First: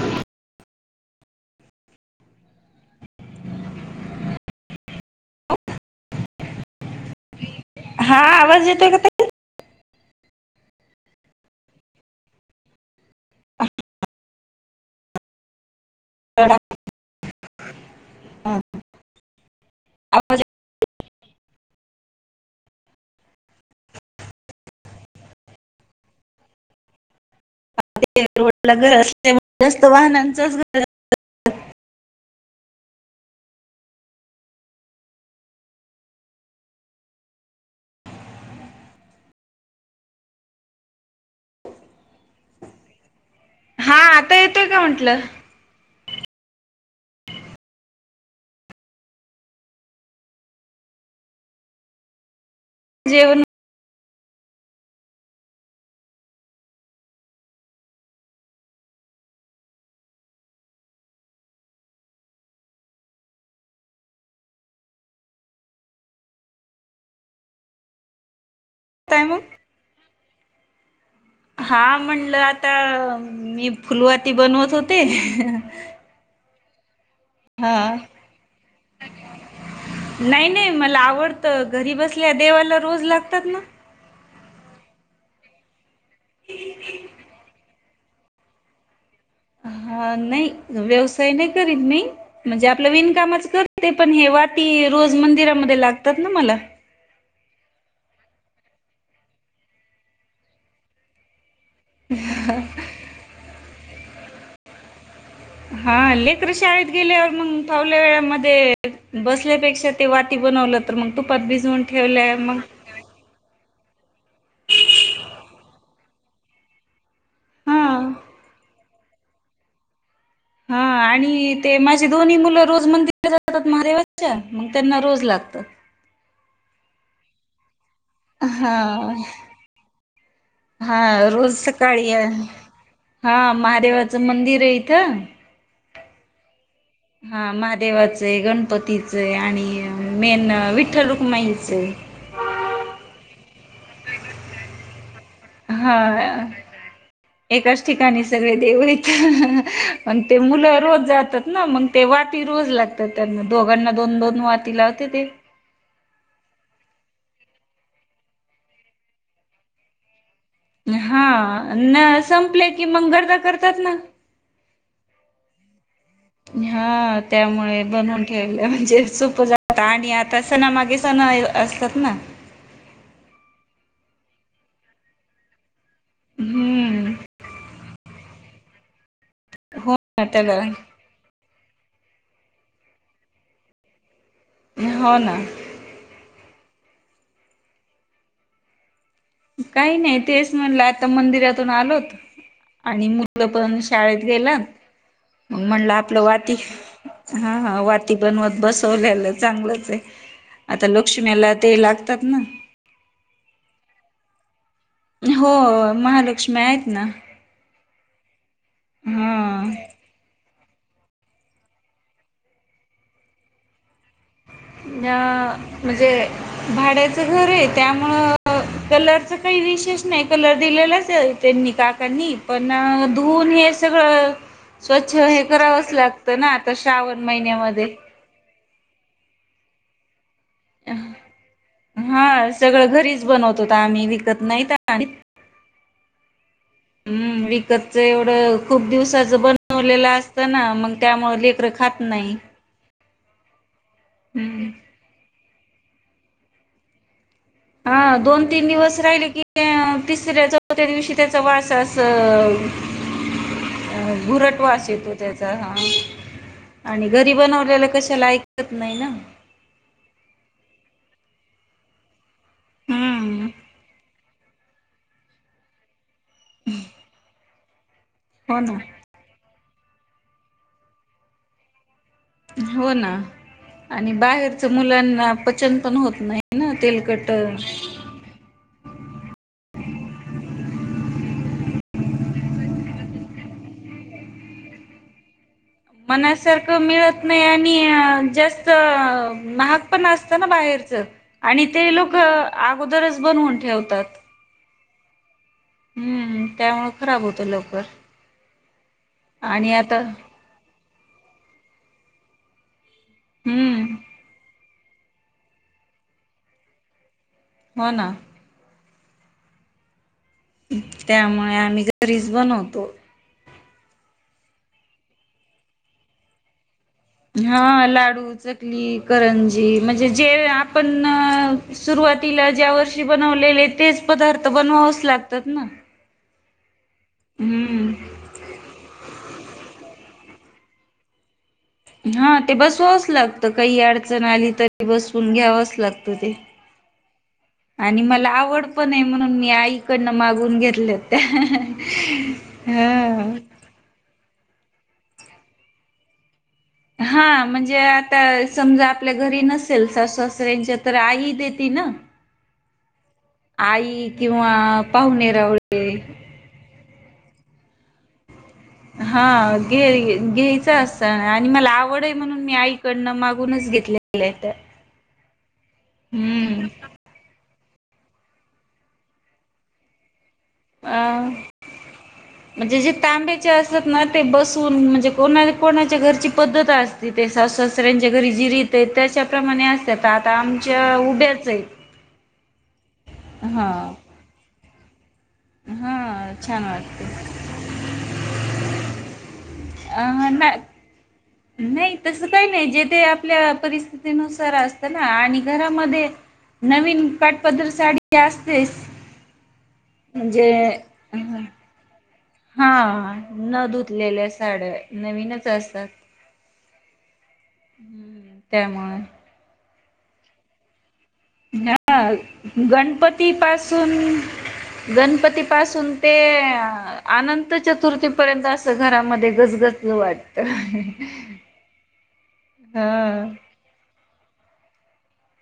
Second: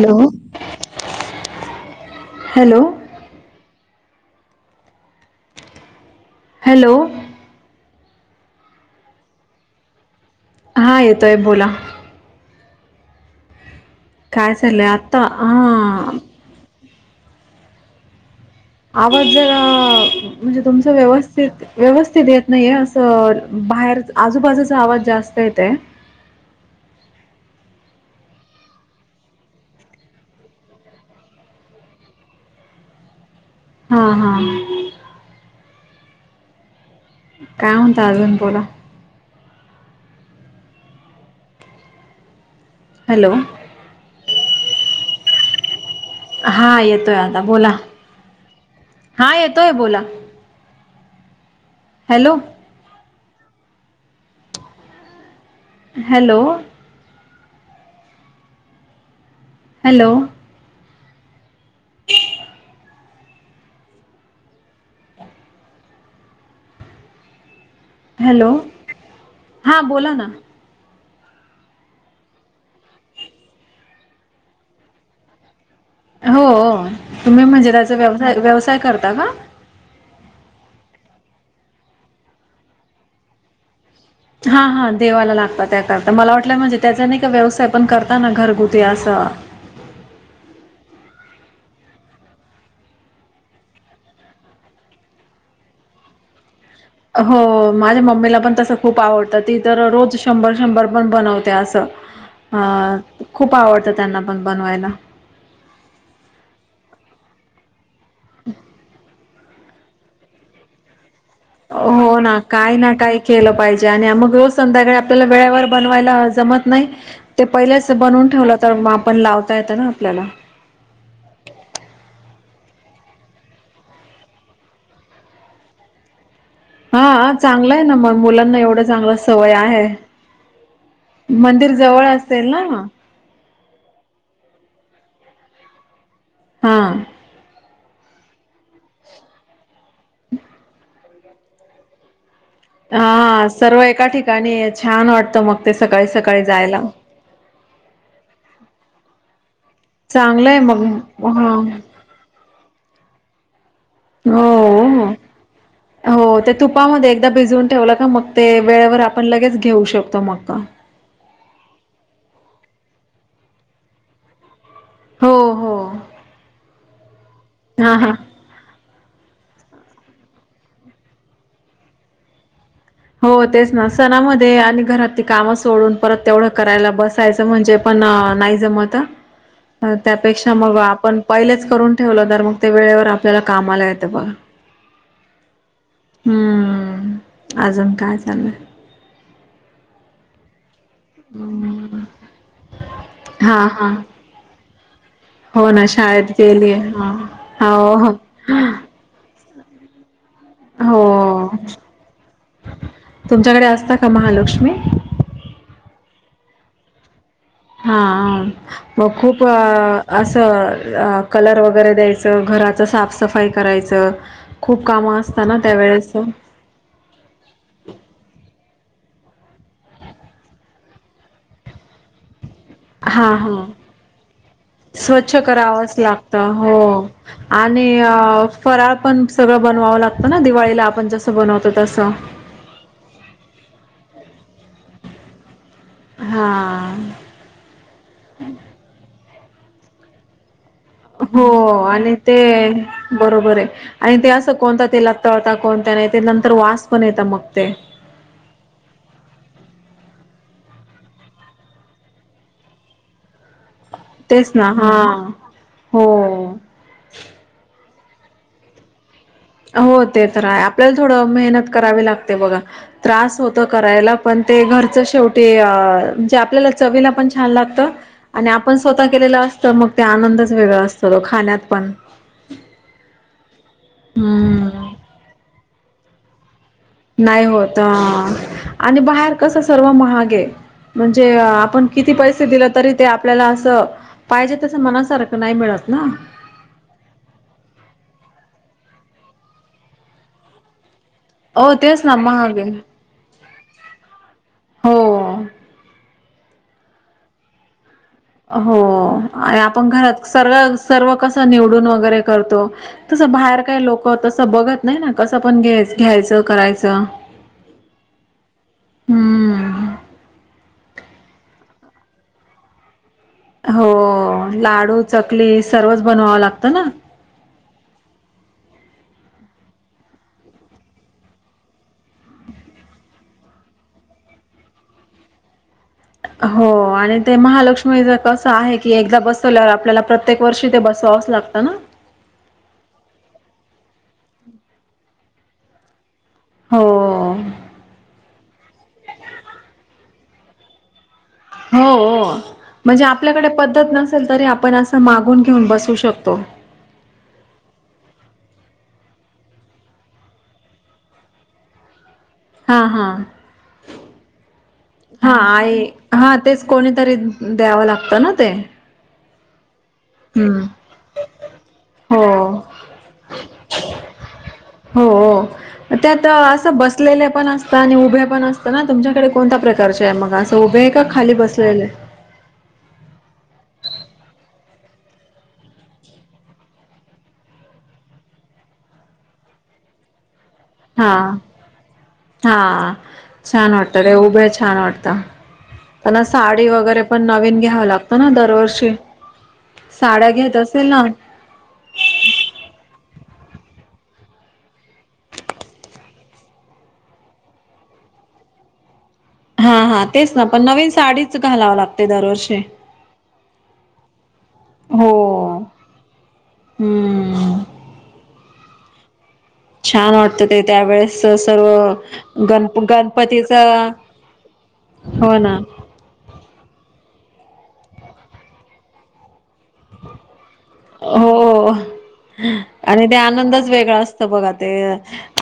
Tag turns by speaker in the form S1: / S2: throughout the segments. S1: Hello hello hello
S2: हा आवाज येतो का ताई
S1: हा येतोय बोला
S2: हा
S1: काय झालं आता ह
S2: [inaudible]
S1: आवाज जरा
S2: आवाज
S1: म्हणजे तुमच व्यवस्थित व्यवस्थित येत नाहीये अस तर बाहेर आजूबाजूचा आवाज जास्त येत आहे
S2: रोड घर असते जास्त वाहनांचच घर
S1: हा हा काय म्हणता अजून बोला हॅलो
S2: हा आता येतोय का म्हटलं
S1: हा येतोय आता बोला हा येतोय बोला हॅलो
S2: जेवण.
S1: हॅलो. हॅलो. हॅलो
S2: होत आहे मग
S1: हा बोला ना.
S2: हा म्हणलं आता मी फुलवाती बनवत होते.
S1: हो हो तुम्ही म्हणजे
S2: हा
S1: मंदिराचा व्यवसाय व्यवसाय करता का?
S2: नाही नाही मला आवडतं घरी बसल्या देवाला रोज लागतात ना.
S1: हा हा देवाला लागत त्याकरता मला वाटलं म्हणजे त्याचा का व्यवसाय पण करताना घरगुते असं.
S2: हा नाही व्यवसाय नाही करीत मी म्हणजे आपलं विणकामच करते पण हे वाती रोज मंदिरामध्ये लागतात ना मला
S1: हो माझ्या मम्मीला पण तस खूप आवडतं ती तर रोज शंभर शंभर पण बनवते अस. खूप आवडतं त्यांना पण बनवायला
S2: हा लेकर शाळेत गेल्यावर मग थवल्या वेळामध्येध्ये बस. बसल्यापेक्षा ते वाटी बनवलं तर मग तुपात भिजवून
S1: हो
S2: ठेवल्या
S1: ना
S2: मग
S1: काय ना काय केलं पाहिजे आणि मग रोज संध्याकाळी आपल्याला वेळेवर बनवा. आपल्याला जमत नाही ते
S2: हा
S1: पहिलेच बनवून ठेवलं तर आपण लावता येत ना आपल्याला [inaudible]
S2: हा आणि ते माझी दोन्ही मुलं रोज मंदिर जातात महादेवाच्या मग त्यांना रोज लागतात.
S1: हा चांगलं आहे ना मग मुलांना
S2: हा
S1: एवढं चांगलं सवय आहे.
S2: हा रोज
S1: मंदिर
S2: सकाळी
S1: जवळ
S2: या
S1: असेल ना
S2: हा महादेवाचं मंदिर आहे.
S1: हा.
S2: [unintelligible] हा महादेवाच गणपती गणपतीच आणि मेन विठ्ठल रुक्माईच
S1: हा सर्व एका ठिकाणी छान वाट
S2: हा एकाच ठिकाणी सगळे देवायच [unintelligible] मग ते
S1: चांगलंय
S2: मुलं
S1: मग
S2: रोज
S1: हा
S2: जातात ना मग ते वाती रोज लागत. त्यांना दोघांना दोन दोन वाती लावते
S1: हो.
S2: ते
S1: हो ते तुपामध्ये एकदा भिजवून ठेवलं का मग ते वेळेवर आपण लगेच घेऊ शकतो मग
S2: हा न संपले की मंग करतात ना.
S1: हो हो.
S2: हा त्यामुळे
S1: हा हा.
S2: बनून ठेवलं म्हणजे सोप जात. आणि आता सणामागे सण असतात ना.
S1: हो तेच ना सणामध्ये आणि घरातली काम सोडून परत तेवढं करायला
S2: हम्म
S1: बसायचं म्हणजे पण नाही जमत
S2: हो
S1: अ
S2: ना
S1: त्यापेक्षा
S2: त्याला
S1: मग आपण पहिलेच. करून ठेवलं तर मग ते वेळेवर आपल्याला काम आला येतं बघ.
S2: हो ना.
S1: हम्म अजून काय चालंय?
S2: काही नाही तेच म्हणलं आता मंदिरातून आलोत. आणि मुल
S1: हा
S2: पण
S1: हा.
S2: शाळेत गेलात. मग
S1: हो ना
S2: म्हणलं आपलं
S1: शाळेत
S2: वाती
S1: गेली हा
S2: हा हा
S1: हो हो
S2: वाती बनवत बसवल्यालंच. चांगलंच आहे आता लक्ष्मीला
S1: हो
S2: ते लागतात ना.
S1: तुमच्याकडे असता का महालक्ष्मी
S2: हो महालक्ष्मी आहेत ना.
S1: हा हा मग खूप
S2: हा
S1: अ असं. कलर वगैरे द्यायचं घराचं साफसफाई करायचं. खूप
S2: या
S1: कामं असतात ना
S2: म्हणजे
S1: त्यावेेळेस
S2: भाड्याचं घर आहे त्यामुळं कलरच काही विशेष नाही कलर दिलेलाच त्यांनी काकांनी पण
S1: हा
S2: धुऊन
S1: हा
S2: हे सगळं.
S1: स्वच्छ
S2: हे करावंच
S1: करावच लागत
S2: लागतं ना आता
S1: हो
S2: श्रावण
S1: आणि
S2: महिन्यामध्ये
S1: अ फराळ पण सगळं बनवावं लागतं. ना दिवाळीला आपण जस बनवतो तस
S2: करत नाहीत आणि
S1: हा
S2: हम्म विकतच एवढ खूप दिवसाच बन बनावलेला असता ना मग त्यामुळं
S1: हो
S2: लेकरं खात
S1: आणि
S2: नाही.
S1: ते बरोबर आहे आणि ते असं
S2: हम्म.
S1: कोणता तेला तळता कोणत्या नाही ते नंतर वास पण येत मग ते.
S2: हा दोन तीन दिवस राहिले की तिसऱ्या चौथ्या दिवशी त्याचा वासा अस
S1: तेच
S2: घुरट
S1: ना हा.
S2: वास येतो त्याचा हा
S1: हो
S2: आणि घरी बनवल्याला कशी त्याला ऐकत नाही ना?
S1: हो ते तर आपल्याला थोडं मेहनत करावी लागते बघा त्रास
S2: हम्म
S1: होत करायला पण ते घरचं शेवटी म्हणजे आपल्याला चवीला पण छान लागत. आणि
S2: हो
S1: आपण
S2: ना.
S1: स्वतः केलेलं असत मग ते आनंदच वेगळ असत तो खाण्यात पण.
S2: हो ना आणि बाहेरच
S1: हम्म.
S2: मुलांना पचन पण होत नाही. ना
S1: नाही
S2: तेलकट
S1: होत आणि बाहेर कसं सर्व महागये म्हणजे आपण किती पैसे दिले तरी ते आपल्याला असं पाहिजे तसं मनासारखं नाही मिळत. ना.
S2: मनासारखं मिळत नाही आणि जास्त महाग पण असत ना बाहेरचं. आणि
S1: हो
S2: ते
S1: तेच
S2: लोक
S1: ना महाग आहे.
S2: अगोदरच बनवून ठेवतात.
S1: हो
S2: हम्म त्यामुळ खराब होतं लवकर.
S1: हो आणि आपण घरात सर्व सर्व कसं निवडून वगैरे करतो. तसं बाहेर काय
S2: हम्म
S1: लोक तसं बघत नाही ना कसं पण घ्याय घ्यायचं करायचं
S2: हो ना!
S1: हम्म
S2: त्यामुळे आम्ही घरीच बनवतो.
S1: हो लाडू चकली सर्वच बनवावं लागतं ना?
S2: हा लाडू चकली करंजी म्हणजे जे आपण सुरव तीला ज्या वर्षी बनवलेले तेच पदार्थ बनवावच लागतात ना?
S1: हो आणि ते
S2: हम्म
S1: महालक्ष्मीच कसं आहे की एकदा बसवल्यावर आपल्याला प्रत्य प्रत्ये वर्ष ते बसवावच लागतं ना?
S2: हा ते बसवाच लागत काही अडचण आली तरी बसवून घ्यावच लागत. ते
S1: हो
S2: आणि मला आवड पण आहे, म्हणून मी आईकडनं मागून घेतलेत.
S1: हो म्हणजे आपल्याकडे पद्धत नसेल तरी आपण असं मागून घेऊन बसू शकतो.
S2: हा म्हणजे आता समजा आपल्या घरी नसेल सासू सासऱ्यांच्या तर आई देती. ह ना
S1: हा हा
S2: आई किंवा पाहुणे
S1: हा आई
S2: रावळे
S1: हा तेच कोणीतरी द्यावं लागतं ना ते.
S2: हा घे
S1: हम्म
S2: घ्यायच असत आणि मला आवड आहे म्हणून मी
S1: हो
S2: आईकडनं मागूनच घेतलेले आहे.
S1: हो हो त्यात असं बसलेल्या आणि उभ्या पण असत ना तुमच्याकडे कोणत्या प्रकारचे आहे मग अस
S2: अ म्हणजे जे तांब्याचे अस ते बसून म्हणजे कोणा कोणाच्या घरची पद्धत असती ते सासू ससऱ्यांच्या घरी जी रीत ते त्याच्या प्रमाणे असत
S1: हा हा छान
S2: हा
S1: वाटतं! ते उभ्या छान वाटतं. त्यांना
S2: हा छान
S1: साडी वगैरे पण
S2: वाटते
S1: नवीन घ्यावं लागतं ना दरवर्षी.
S2: अ
S1: साड्या
S2: ना
S1: घेत असेल ना
S2: नाही तस काही नाही जेथे आप आपल्या परिस्थितीनुसार असत ना आणि घरामध्ये नवीन काटपधर साडी असतेस?
S1: हा हा तेच ना पण नवीन साडीच घालावं लागत.
S2: हा न धुतलेल्या साड्या
S1: हो
S2: नवीनच असतात.
S1: हम्म
S2: हम्म, त्यामुळे,
S1: छान वाटत ते त्यावेेळेस! सर्व
S2: हा
S1: गण
S2: गणपती
S1: गणपतीच
S2: पासून गणपती पासून ते अनं त चतुर्थीपर्यंत असं घरामध्ये गजगज वाटत.
S1: हो आणि ते
S2: ह
S1: आनंदच वेगळा असतो. बघा ते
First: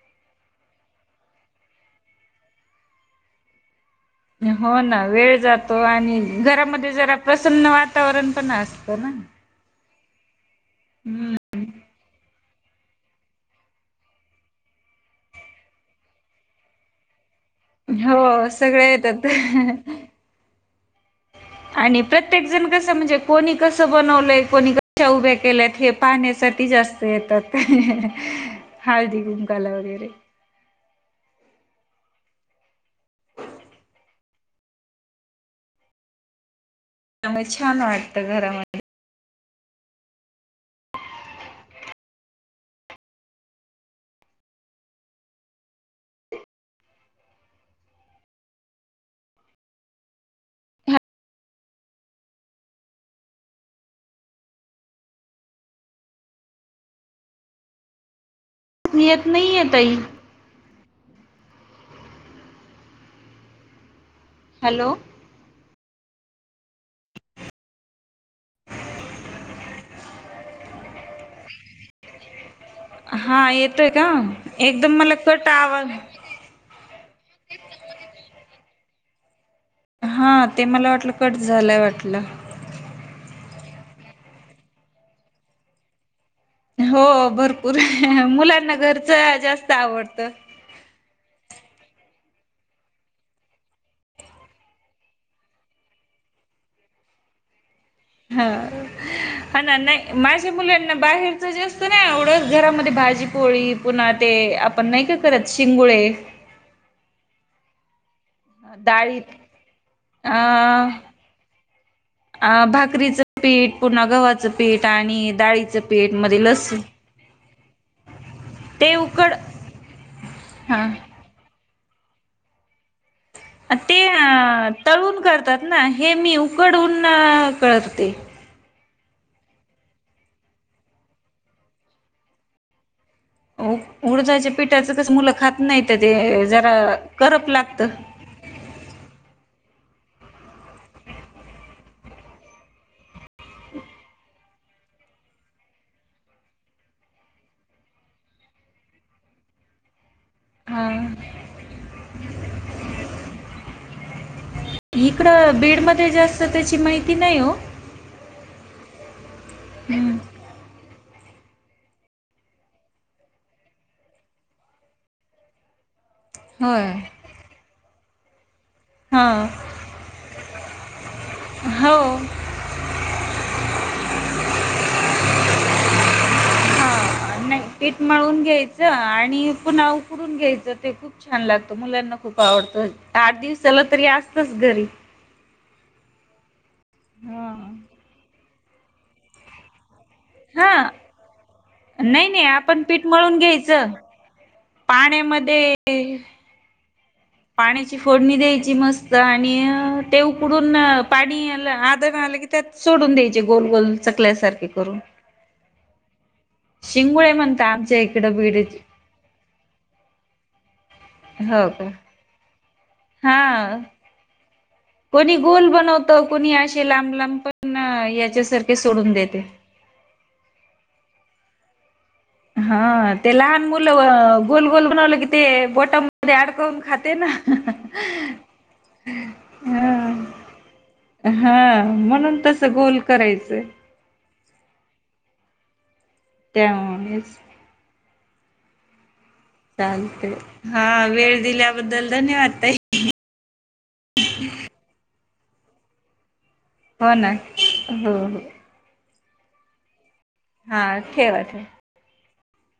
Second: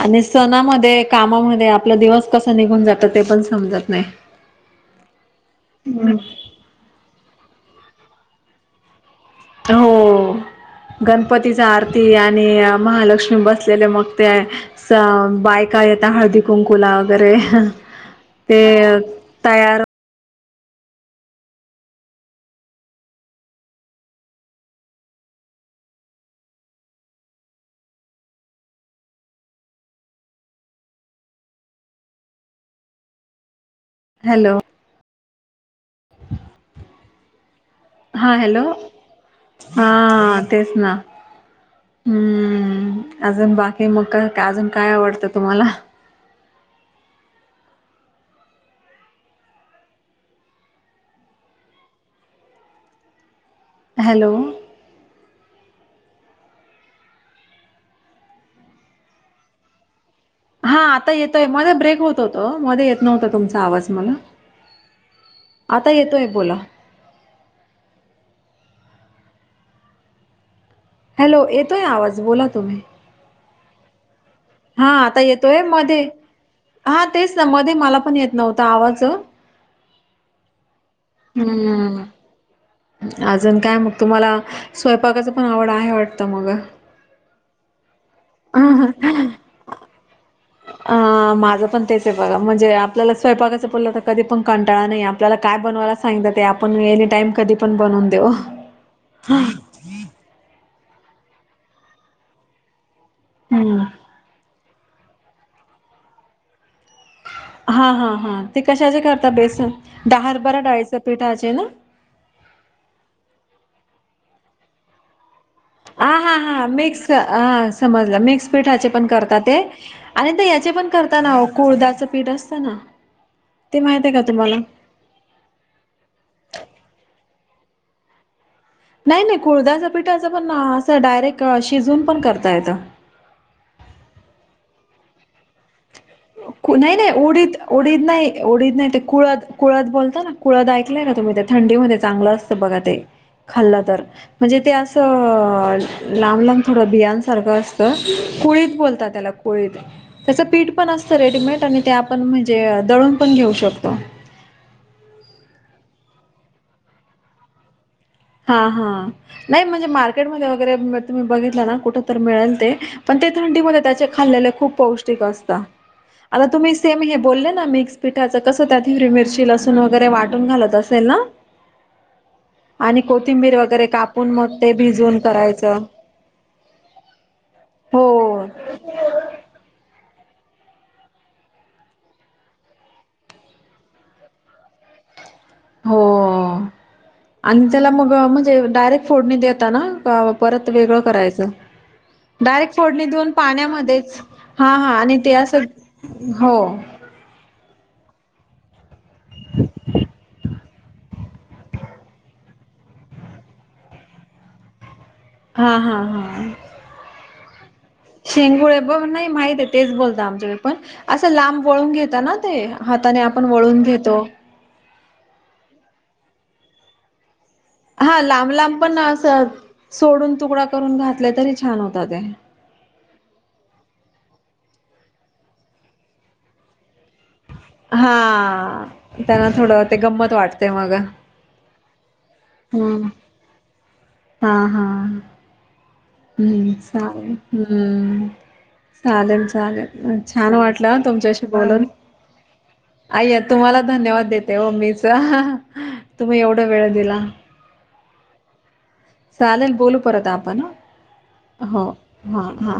S1: आणि सणामध्ये कामामध्ये आपला दिवस कसा निघून जातो ते पण समजत नाही.
S2: हो ना वेळ जातो आणि घरामध्ये जरा प्रसन्न वातावरण पण असतं ना.
S1: हो
S2: हम्म
S1: गणपतीच आरती आणि. आणि महालक्ष्मी बसलेले मग ते बायका येत हळदी कुंकुला वगैरे
S2: हो
S1: ते
S2: सगळे येतात
S1: तयार
S2: आणि प्रत्येक जण कस म्हणजे कोणी कस बनवलंय कोणी कशा उभ्या केल्यात हे पाहण्या साठी जास्त येतात. हळदी कुंकवाला वगैरे
S1: ह [inaudible] हॅलो
S2: त्यामुळे छान वाटतं
S1: हा हॅलो
S2: घरामध्ये,
S1: हा तेच ना हम्म अजून बाकी मग का अजून काय आवडतं तुम्हाला? हॅलो,
S2: येत नाही य ताई.
S1: हा आता येतोय मध्ये ब्रेक होत होतो. मध्ये येत नव्हता तुमचा आवाज मला,
S2: हॅलो,
S1: आता येतोय बोला. हॅलो, येतोय आवाज बोला तुम्ही.
S2: हा येतोय का
S1: हा
S2: एकदम मला
S1: आता
S2: कट
S1: येतोय
S2: आवाज
S1: मध्ये हा तेच ना मध्ये मला पण येत नव्हता. आवाज
S2: हा ते मला वाटलं कट झालंय वाटलं.
S1: जण काय मग तुम्हाला स्वयंपाकाचं पण आवड आहे वाटतं मग?
S2: हो भरपूर मुलांना घरच जास्त आवडत.
S1: अ माझं पण तेच आहे बघा म्हणजे आपल्याला स्वयपाकाचं बोललं तर कधी पण कंटाळा नाही आपल्याला काय बनवायला सांगितल. ते आपण एनी टाइम कधी पण बनवून देऊ
S2: हा
S1: हम्म
S2: हा ना नाही माझे मुले बाहेरच जे असत ना एवढंच घरामध्ये भाजी पोळी पुन्हा ते आपण नाही का, करत शिंगोळे.
S1: हा हा हा ते कशाचे करताात बेसन
S2: अ
S1: हरभरा डाळीचा पिठाचे ना.
S2: अ भाकरीचं पीठ, पुन्हा गव्हाचं पीठ आणि डाळी,
S1: हा हा हा मिक्स हा समजलं मिक्स पीठाचे
S2: ते
S1: पण
S2: उकड
S1: करतात ते आणि याचे
S2: हा
S1: पण करताना कुळदाच पीठ असतना.
S2: ते तळून करतात ना. हे मी उकडून करते.
S1: नाही नाही कुळद्याचा पिठा असं पण असं डायरेक्ट शिजून पण करता येत.
S2: हो उडदाच्या पिठाचं कस मुलं खात नाहीत.
S1: नाही नाही उडीद उडीद नाही उडीद नाही ते कुळात कुळत बोलता ना कुळद ऐकलंय का तुम्ही ते थंडी मध्ये चांगलं असतं बघा ते खाल्लं तर म्हणजे ते असं लांब लांब थोडं बियांसारखं असत कळीत बोलतात त्याला कळीत पण
S2: हा
S1: असत रेडीमेड आणि ते आपण म्हणजे दळून पण घेऊ शकतो
S2: म जास्त त्याची माहिती नाही हो
S1: हा हा नाही म्हणजे
S2: हम्म.
S1: मार्केटमध्ये वगैरे तुम्ही बघितला ना कुठ तर मिळेल ते पण ते थंडी म त्याचे खाल्लेले खूप पौष्टिक असत आता तुम्ही
S2: होय.
S1: सेम हे बोलले ना मिक्स पीठाच कस त्यात हिरी
S2: हा
S1: मिरची लसूण वगैरे वाटून घालत असेल ना
S2: हो
S1: आणि कोथिंबीर वगैरे कापून मग ते भिजून करायचं
S2: नाही पीठ
S1: हो,
S2: मिळून घ्यायचं आणि पुन्हा ून घ्याय खूप छान ला मुलांना खप आव आठ दिव चल तरी असतच घरी
S1: हो
S2: हा
S1: आणि त्याला मग म्हणजे डायरेक्ट फोडणी देता ना का परत
S2: हा
S1: वेगळं करायचं
S2: नाही नाही
S1: डायरेक्ट
S2: आपण
S1: फोडणी
S2: पीठ
S1: देऊन
S2: मळून घ्यायचं.
S1: पाण्यामध्येच हा हा आणि ते असं
S2: पाण्यामध्ये
S1: हो
S2: पाण्याची फोडणी द्यायची मस्त आणि ते उकडून पाणी आधर घलं कि त्यात सोडून द्यायचे गोल गोल चकल्यासारखे करून
S1: हा हा हा
S2: शिंगुळे म्हणता आमच्या इकडं बीड
S1: शेंगुळ बघ नाही माहित आहे तेच बोलत आमच्याकडे पण असं लांब
S2: हो का
S1: वळून घेता ना ते हाताने आपण
S2: हा
S1: वळून घेतो
S2: कोणी गोल बनवत कोणी असे लांब लांब पण
S1: हा लांब
S2: याच्यासारखे
S1: लांब पण
S2: सोडून
S1: अस
S2: देते
S1: सोडून तुकडा करून घातले तरी छान होत
S2: हा ते लहान मुलं गोल गोल बनवलं की ते बोटामध्ये अडकवून खाते ना
S1: हा त्यांना थोडं ते
S2: हा
S1: गंमत वाटते मग
S2: हा म्हणून तसं गोल
S1: हम्
S2: करायचं
S1: हा हा हम्म सले
S2: त्यामुळेच
S1: हम्म चालेल चालेल
S2: चालते
S1: छान
S2: हा
S1: वाटला
S2: वेळ
S1: तुमच्याशी बलोनी
S2: दिल्याबद्दल धन्यवाद ताई.
S1: आय तुम्हाला धन्यवाद देते मम्मीच तुम्ही एवढं
S2: हो ना हो हो
S1: चालेल बोलू परत आपण
S2: ठेवाचे
S1: हा हा